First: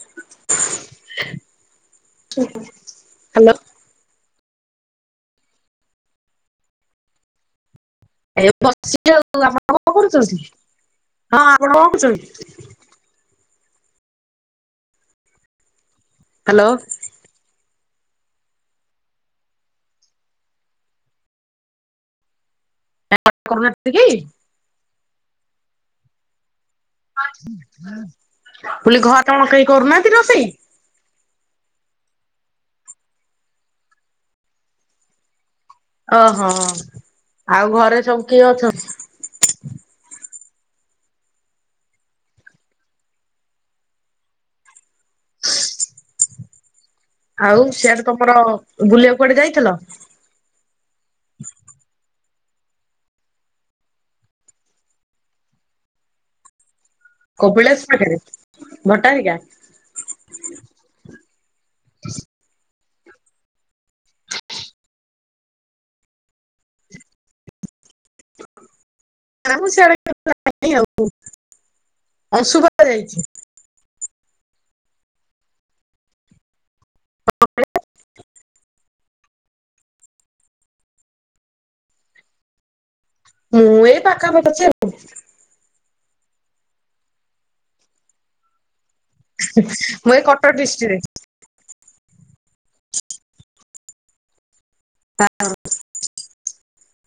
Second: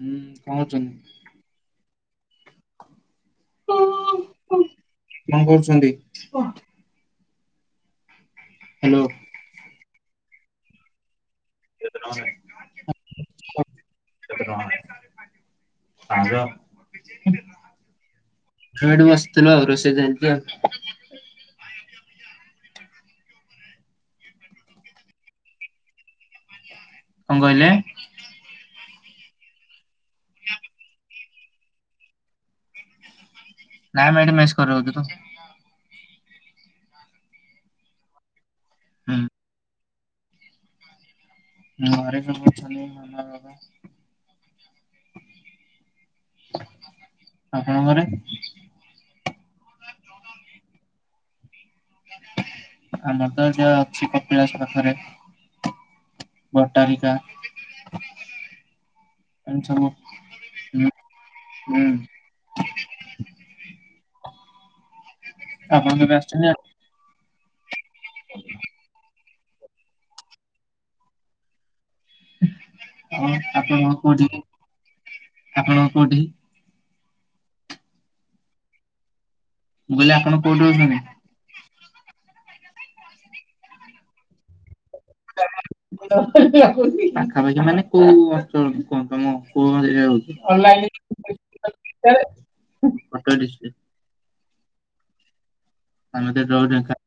[unintelligible] Hello କଣ କରୁଛନ୍ତି। ଏ ବସ ହ୍ୟାଲୋ ଛି ଆଉ ଆପଣ କଣ କରୁଛନ୍ତି। ହଁ ଆପଣ କଣ କରୁଛନ୍ତି। [inaudible] ହ୍ୟାଲୋ ସାଡୁ ଆସିଥିଲ ଆଉ ରୋଷେଇ ସରିକି ଆଉ [unintelligible] କଣ କହିଲେ ଘର କେହି କରୁନାହାନ୍ତି ରୋଷେଇ। ନାଇଁ ଏଠି ମେଶ କରି ରହୁଚୁ ତ ଓହୋ ଆଉ ଘରେ ସବୁ କିଏ ଅଛନ୍ତି। ହୁଁ। ଘରେ ସବୁ ଅଛନ୍ତି ମାମା ଵାଵା। ଆଉ ଆପଣଙ୍କ ଘରେ? ସିଆଡେ ତମର ବୁଲିବା କୁଆଡେ ଯାଇଥିଲ। ଆମର ତ ଏଠି ଅଛି କପିଳାସ ପାଖରେ। ଟାରିକା କପିଳାସ ପାଖରେ ଭଟ୍ଟାରିକା? ଆଣ୍ଡ ସବୁ ହୁଁ ହୁଁ। ଆପଣ କେବେ ଆସିଛନ୍ତି [inaudible] ନା ମୁଁ ସିଆଡେ କେ ଯାଇନି ଆଉ ଅଶୁଭ ଯାଇଛି। ଆଉ ଆପଣ କୋଉଠି ଆପଣଙ୍କ କୋଉଠି ମୁଁ କହିଲି ଆପଣ କୋଉଠି ରହୁଚନ୍ତିି? ମୁଁ ଏଇ ପାଖାପାଖି ଅଛି ଆଉ। ପାଖାପାଖି ମାନେ କୋଉ ଅଞ୍ଚଳ ହଁ ତମ କୋଉ ଗାଁରେ ମୁଁ ଏଇ ଯାଉଚି? କଟକ ଡିଷ୍ଟ୍ରିକ୍ଟରେ ପକା ଡିଷ୍ଟି [inaudible] ଆମେ ତ ଯୋଉ ଢେଙ୍କା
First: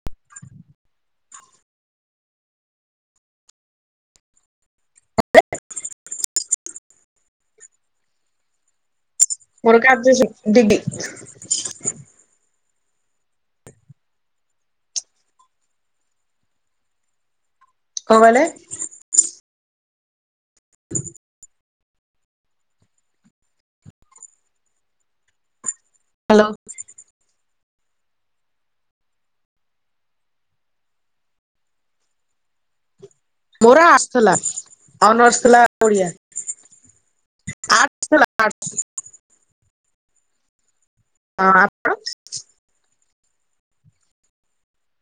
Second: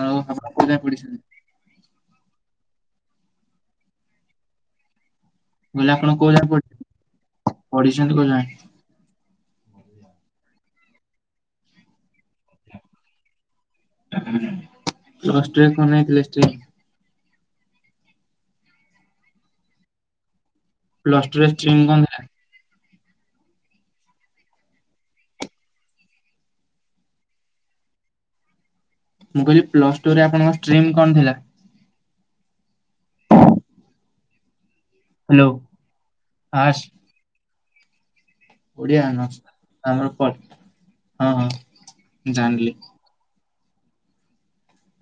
ନା ଆଉ ଆପଣ କୋଉ ଯାଏଁ ପଢିଛନ୍ତି? ମୁଁ କହିଲେ ଆପଣ କୋଉ ଯାଏଁ ପଢି ପଢୁଛନ୍ତି କୋଉ ଯାଏଁ? ମୋର କା ଆବ୍ରେଜେ ଡିଡି। ତମ ଷ୍ଟ୍ରିମ୍ କଁ ନେଇଥିଲେ ଷ୍ଟ୍ରିମ୍? କଣ କହିଲେ? ପ୍ଲସ ଟୁରେ ଷ୍ଟ୍ରିମ୍ କଣ ଥିଲା? ହାଲୋ? ମୁଁ କହିଲି ପ୍ଲସ୍ ଟୁରେ ଆପଣଙ୍କ ଷ୍ଟ୍ରିମ କଣ ଥିଲା? ମୋର ଆସଥିଲା ଅନର୍ସ ହ୍ୟାଲୋ ଥିଲା ଓଡିଆ। ଆ [unintelligible] ଓଡିଆ ଅନର୍ସ୍ ଆମର ପ ହଁ ଆପଣ?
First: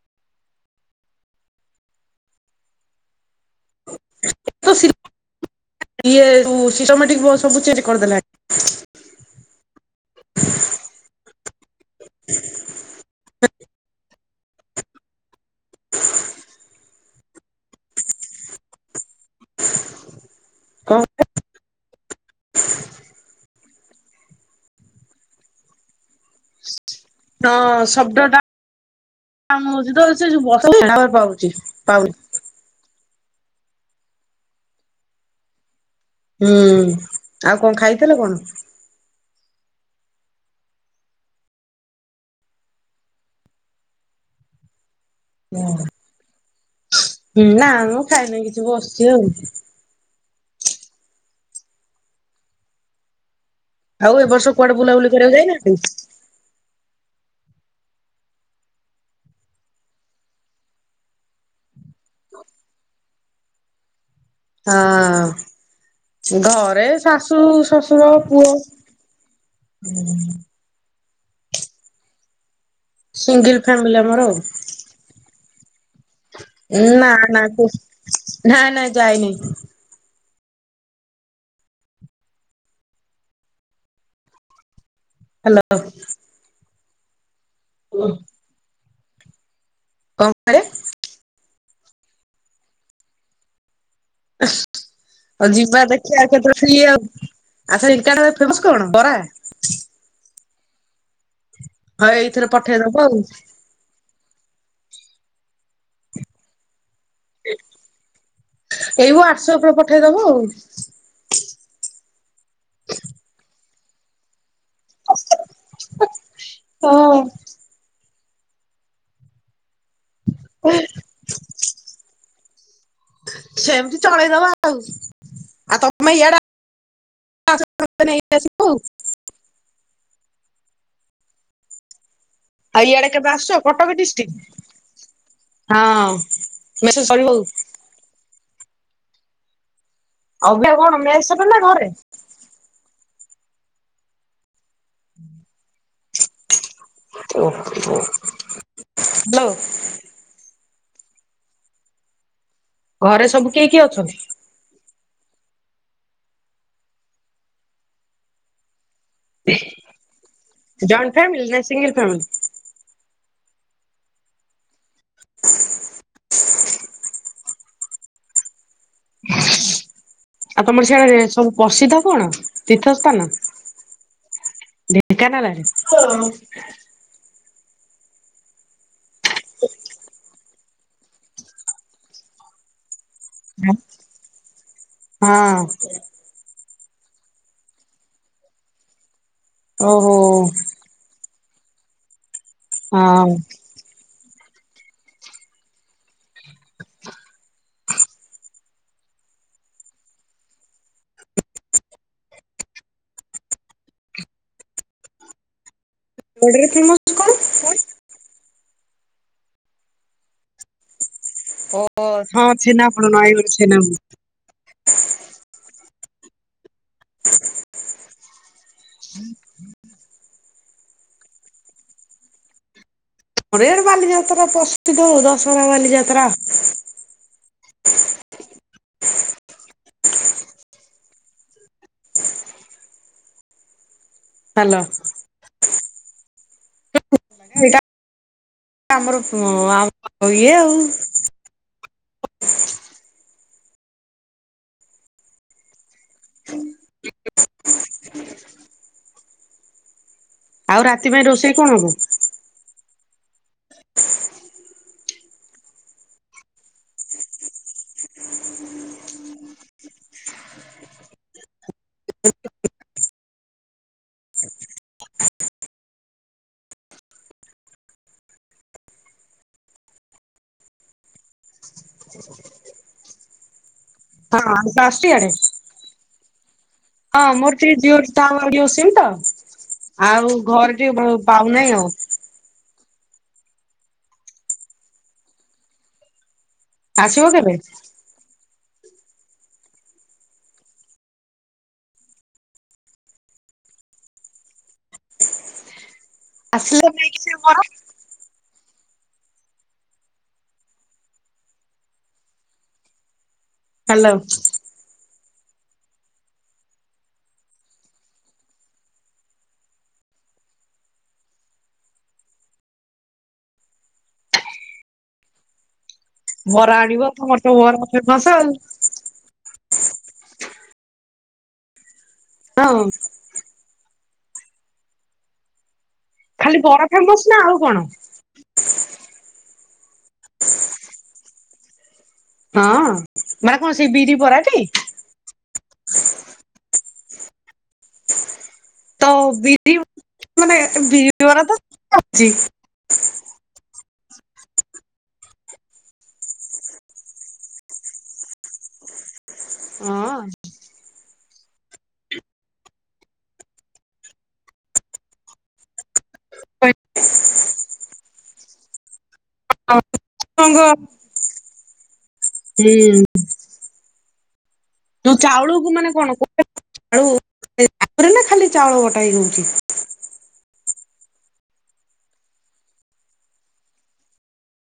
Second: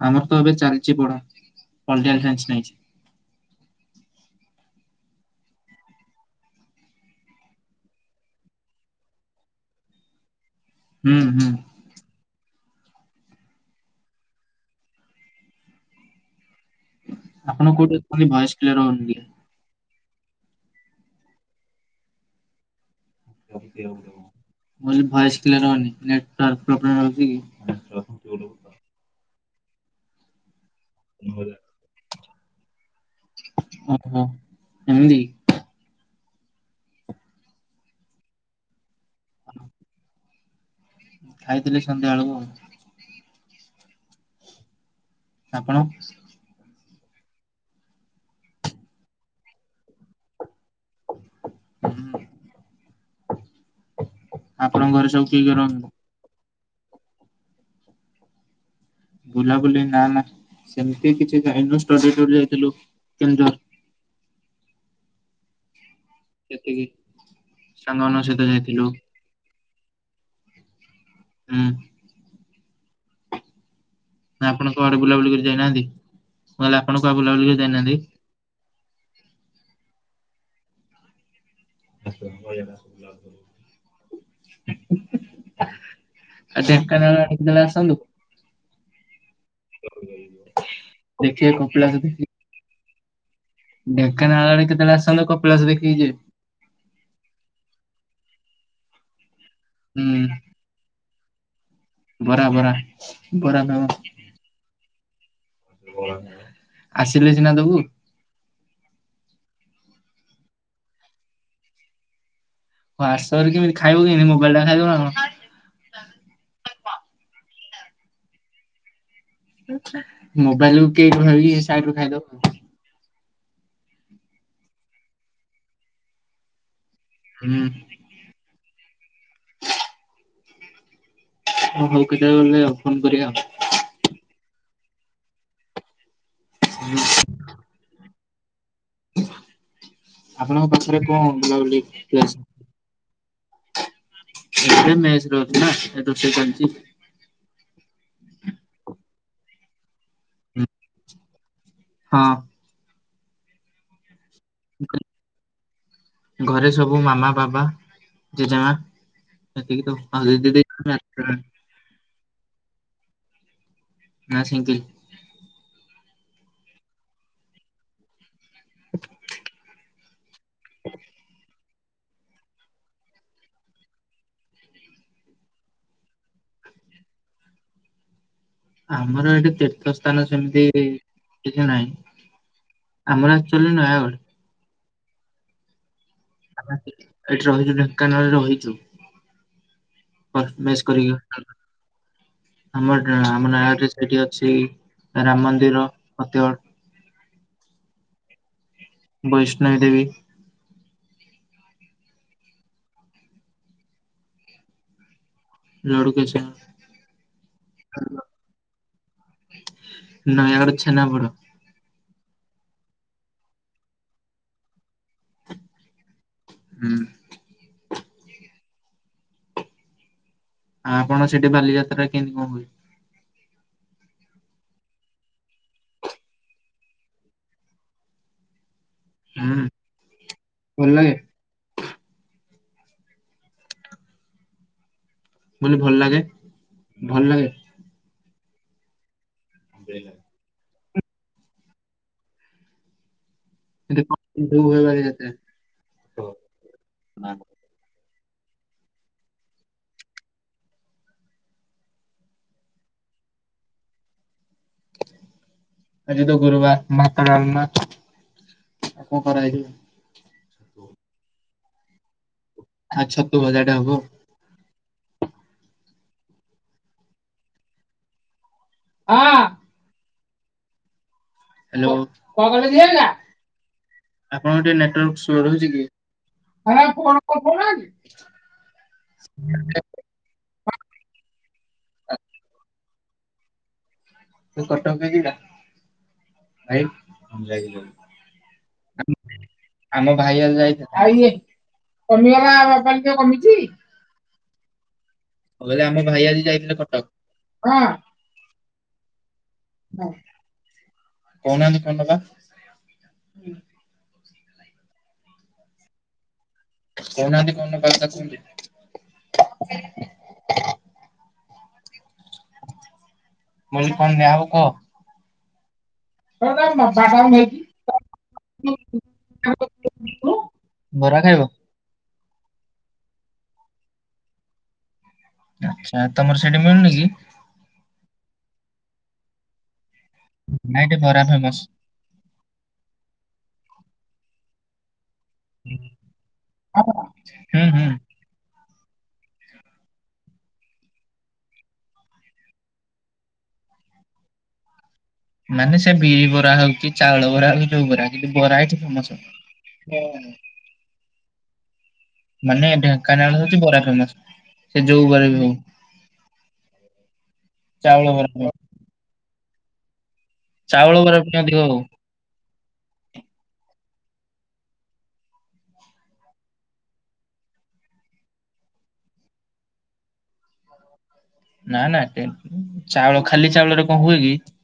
ଆମର ତ ଏବେ ଚାଲଚି ପଢା ପଲଟିକାଲ ସାଇନସ୍ ନେଇଚି। ଶ ସି ଇଏ ଯୋଉ ସିଷ୍ଟମେଟିକ ବ ସବୁ ଚେଞ୍ଜ କରିଦେଲା। [inaudible] ହୁଁ ହୁଁ। [inaudible] ଆପଣ କୋଉଠି ଅଛନ୍ତି ଭୟେସ୍ କ୍ଲିୟର୍ ହୋଉନି ଟିକେ। କଁ [inaudible] ମୁଁ କହିଲି ଭଏସ୍ କ୍ଲିଅର ହୋଉନି ନେଟୱାର୍କ ପ୍ରୋ ହଁ ଶବ୍ଦଟା କାମ ହୋଉଚି ତ ସେ ଯୋଉ ବ ଟାୱାର୍ ପାଉଚି ପାଉ ଓହୋ ଏମତିକି। ହୁଁ ଆଉ କଣ ଖାଇଥିଲ କଣ? ଅନ ଖାଇଥିଲି ସନ୍ଧ୍ୟାବେଳକୁ ଆଉ। ଆପଣ? ହୁଁ ନା ମୁଁ ଖାଇନେଇ କିଛି ବସଚି ଆଉ। ହୁଁ। ଆଉ ଏ ବର୍ଷ କୁଆଡେ ଆପଣଙ୍କ ଘରେ ବୁଲାବୁଲି ସବୁ କରିବାକୁ କିଏ କିଏ ଯାଇନା ରହନ୍ତି? କି? ବୁଲାବୁଲି ନା ନା ସେମତି କିଛି ଯାଇନୁ ଷ୍ଟଡିଟୁର୍ ଯାଇଥିଲୁ କେଉଁଝର। ହଁ। ଘରେ ସେତିକି। ଶାଶୁ, ଶଶୁର, ସାଙ୍ଗମାନଙ୍କ ସହିତ ପୁଅ। ଯାଇଥିଲୁ ଉଁ। ସିଙ୍ଗିଲ୍ ଫ୍ୟାମି ନା ଆପଣ କୁଆଡେ ବୁଲାବୁଲି କରି ଯାଇନାହାନ୍ତି? ମୁଁ କହିଲି ଉ ଆପଣ ନା କୁଆଡେ ନା ବୁଲାବୁଲି କରି ବିସ୍ ଯାଇନାହାନ୍ତି ନା ନାଇ ଯାଇନି। [unintelligible] ହାଲୋ। [unintelligible] ଆସନ୍ତୁ। କଣ କହିଲେ? ଦେଖିବେ କପିଳାସ ଦେଖି ଢେଙ୍କାନାଳ ଆଡେ କେତେବେଳେ ଆସନ୍ତୁ ଆଉ କପିଳାସ ଯିବା ଦେଖିକି ଯିବେ ଦେଖିବା କେତେ ବେଳେ ଫ୍ରୀ ଆଉ [unintelligible] ତମସ କଣ ବରା ହଁ ଏଇଥିରେ ବରାବରା ପଠେଇଦବ ଆଉ ବରା ଦବ। ଆସିଲେ ସିନା ଦବୁ। ଏଇ ମୋ ୱାଟଶୋପ ରେ ପଠେଇଦବୁ ଆଉ। ୱେଟସପରେ କେମିତି ଖାଇବୁ କେନ୍ତୀ ମୋବାଇଲ ଟା ଖାଇବ ନା ଙ୍କ ହଁ। ମୋବାଇଲ କେକ୍ ଭାବି ଏ ସାଇଟ ରୁ ଖାଇଦବ। ସେମିତି ଚଳେଇଦବା ଆଉ ଆଉ ତମେ ଇଆଡା ହୁଁ [unintelligible] ନେଇକି ଆସିବୁ ହଁ ଭଲ ଆଉ ଇଆଡେ କେବେ ଆଶୁଚ କଟକ ଡିଷ୍ଟିକି ହଁ ଆଉ। ମେସୁ ସରିବୁ। ଆପଣଙ୍କ ଅବିକା କଣ ପାଖରେ ଙ୍କ ମେସ୍ ରେ ନା ବୁଲାବୁଲି ଘରେ? ରେସ୍ ଏବେ ମେସରେ ଅଛି ନା ଏ ରୋଷେଇ ଚାଲଚି। ହାଲୋ। ହୁଁ। ହଁ। ଘରେ ସବୁ କିଏ କିଏ ଅଛନ୍ତି? ଘରେ ସବୁ ମାମା ବାବା ଜେଜେମା ଏତିକି ତ। ଆଉ ଦିଦିଦି ଜଏଣ୍ଟ [unintelligible] ଫ୍ୟାମିଲି ନା ସିଙ୍ଗଲ ଫ୍ୟାମିଲି? ନା ସେନ୍ତୀ। ଆଉ ତମର ସେଇଆରେ ସବୁ ପ୍ରସିଦ୍ଧ କଣ ତୀର୍ଥ ସ୍ଥାନ ଢେକାନାଳେ ଆମର ଏଠି ତୀର୍ଥ ସ୍ଥାନ ସେମିତି କିଛି ନାହିଁ। ଆମର ଅକ୍ଚୁଲିରେ ନୟାଗଡ଼। ହଁ। ଆମେ ଏଠି ରହିଲେ ଢେଙ୍କାନାଳରେ ରହିଚି ଓହୋ [unintelligible] କରିକି। ଆମର ଗାଁ ହଁ। ଆମ ନାଆରେ ସେ ସେଇ ରାମ ମନ୍ଦିର ମଧ୍ୟ ବୈଷ୍ଣବ ଦେବୀ। ଲଡୁ କେଚିଆ ନୟାଗଡ଼ରେ ଫେମସ କଣ? ନାଇଁ ଇଆଡେ ଛେନା ପୋଡ଼ ଓହୋ ହଁ ଛେନା ପୋଡ଼ ନୟାଗଡ଼ ଛେନା ପୋଡ଼ ହୁଁ। ହୁଁ ହୁଁ। ଆ ଆପଣ ସେଠି ବାଲିଯାତ୍ରା କେମତି କଣ ହୁଏ? ଆମର ଇଆଡେ ବାଲିଯାତ୍ରା ପ୍ରସିଦ୍ଧ ହଉ ଦଶହରା ବାଲିଯାତ୍ରା। ହୁଁ ଭଲ ଲାଗେ। ହାଲୋ। ବୋଲି ଭଲ ଲାଗେ ଭଲ ଲାଗେ। ଏଇଟା ଆମର ଅ ଆଉ ଇଏ ଆଉ। [unintelligible] ବାଲିଯାତ୍ରା ଓ ଅ। ହୁଁ। ଆଉ ରାତି ପାଇଁ ରୋଷେଇ କଣ ହବ? ଆଜି ତ ଗୁରୁବାର ଭାତ ଡ଼ାଲମା ଆଉ କଣ ହେଇଚି ଆ ଛତୁଭଜା ଟେ ହବ। ହଁ। ହ୍ୟାଲୋ ଆପଣଙ୍କର ହଁ ଆଉ ଟିକେ ତୁ ଆସୁଛୁ ନେଟୱର୍କ ଇଆଡେ ସ୍ଲୋ ରହୁଚି କି? ହଁ ମୋର ଟିକେ ଜିଓ ଟାୱାର ଜିଓ ସିମ୍ ତ ଆଉ ଘରେ ଟିକେ [unintelligible] ନାଇଁ ଆଉ [unintelligible] [inaudible] ଆସିବ କେବେ? ଆମ ଭାଇଆଲ ଯାଇଥିଲା [unintelligible] ମୁଁ କହିଲି ଆମ ଭାଇ ଆଜି ଯାଇଥିଲେ ଆସିଲେ କଟକ। ନେଇକି ସେ ବରା କହୁନାହାନ୍ତି କଣ ଦବା। ହ୍ୟାଲୋ। କଉନାହାନ୍ତି କଣ ନବା କଥା କୁହନ୍ତୁ। ଭଉଣୀ କଣ ନିଆ ହବ କହ? ବରା ଆଣିବ ମୋରତ [unintelligible] ବରା ଖାଇବ? ହଁ। [inaudible] ଖାଲି ସେଇଠି ବରା ମିଳୁନି କି? ଫେମସ ନା ଆଉ କଣ? ନାଇଁ ନାଇଁ ବରା ଫେମସ୍। ହଁ ମାନେ କଣ ସେ ବିରି ବରାଟି। ହଁ ହୁଁ ହୁଁ। ତ ବିରି ମାନେ ବିରିିବରା ତ ଅଛି। ମାନେ ସେ ବିରି ବରା ହଉଛି ଚାଉଳ ବରା ହଉ ଯୋଉ ବରା କିନ୍ତୁ ବରା ହେଠି ଫେମସ ହଁ। ମାନେ ଢେଙ୍କାନାଳ ହୋଉଛି ବରା ଫେମସ ସେ ଯଉବରା ବି ହଉ। ଚାଉଳ ବରା। [unintelligible] ଚାଉଳ ବରା ପାଇଁ ଅଧିକ [inaudible] ହଉ ହୁଁ। ଯୋଉ ଚାଉଳକୁ ମାନେ କଣ କଣ ଗୋଟେ ଆଳୁ ତାପରେ ନା ଖାଲି ଚାଉଳ ବଟା ହେଇକି ହଉଛି? ନା ନା ଟେ ଚାଉଳ ଖାଲି ଚାଉଳରେ କଣ ହୁଏ କି?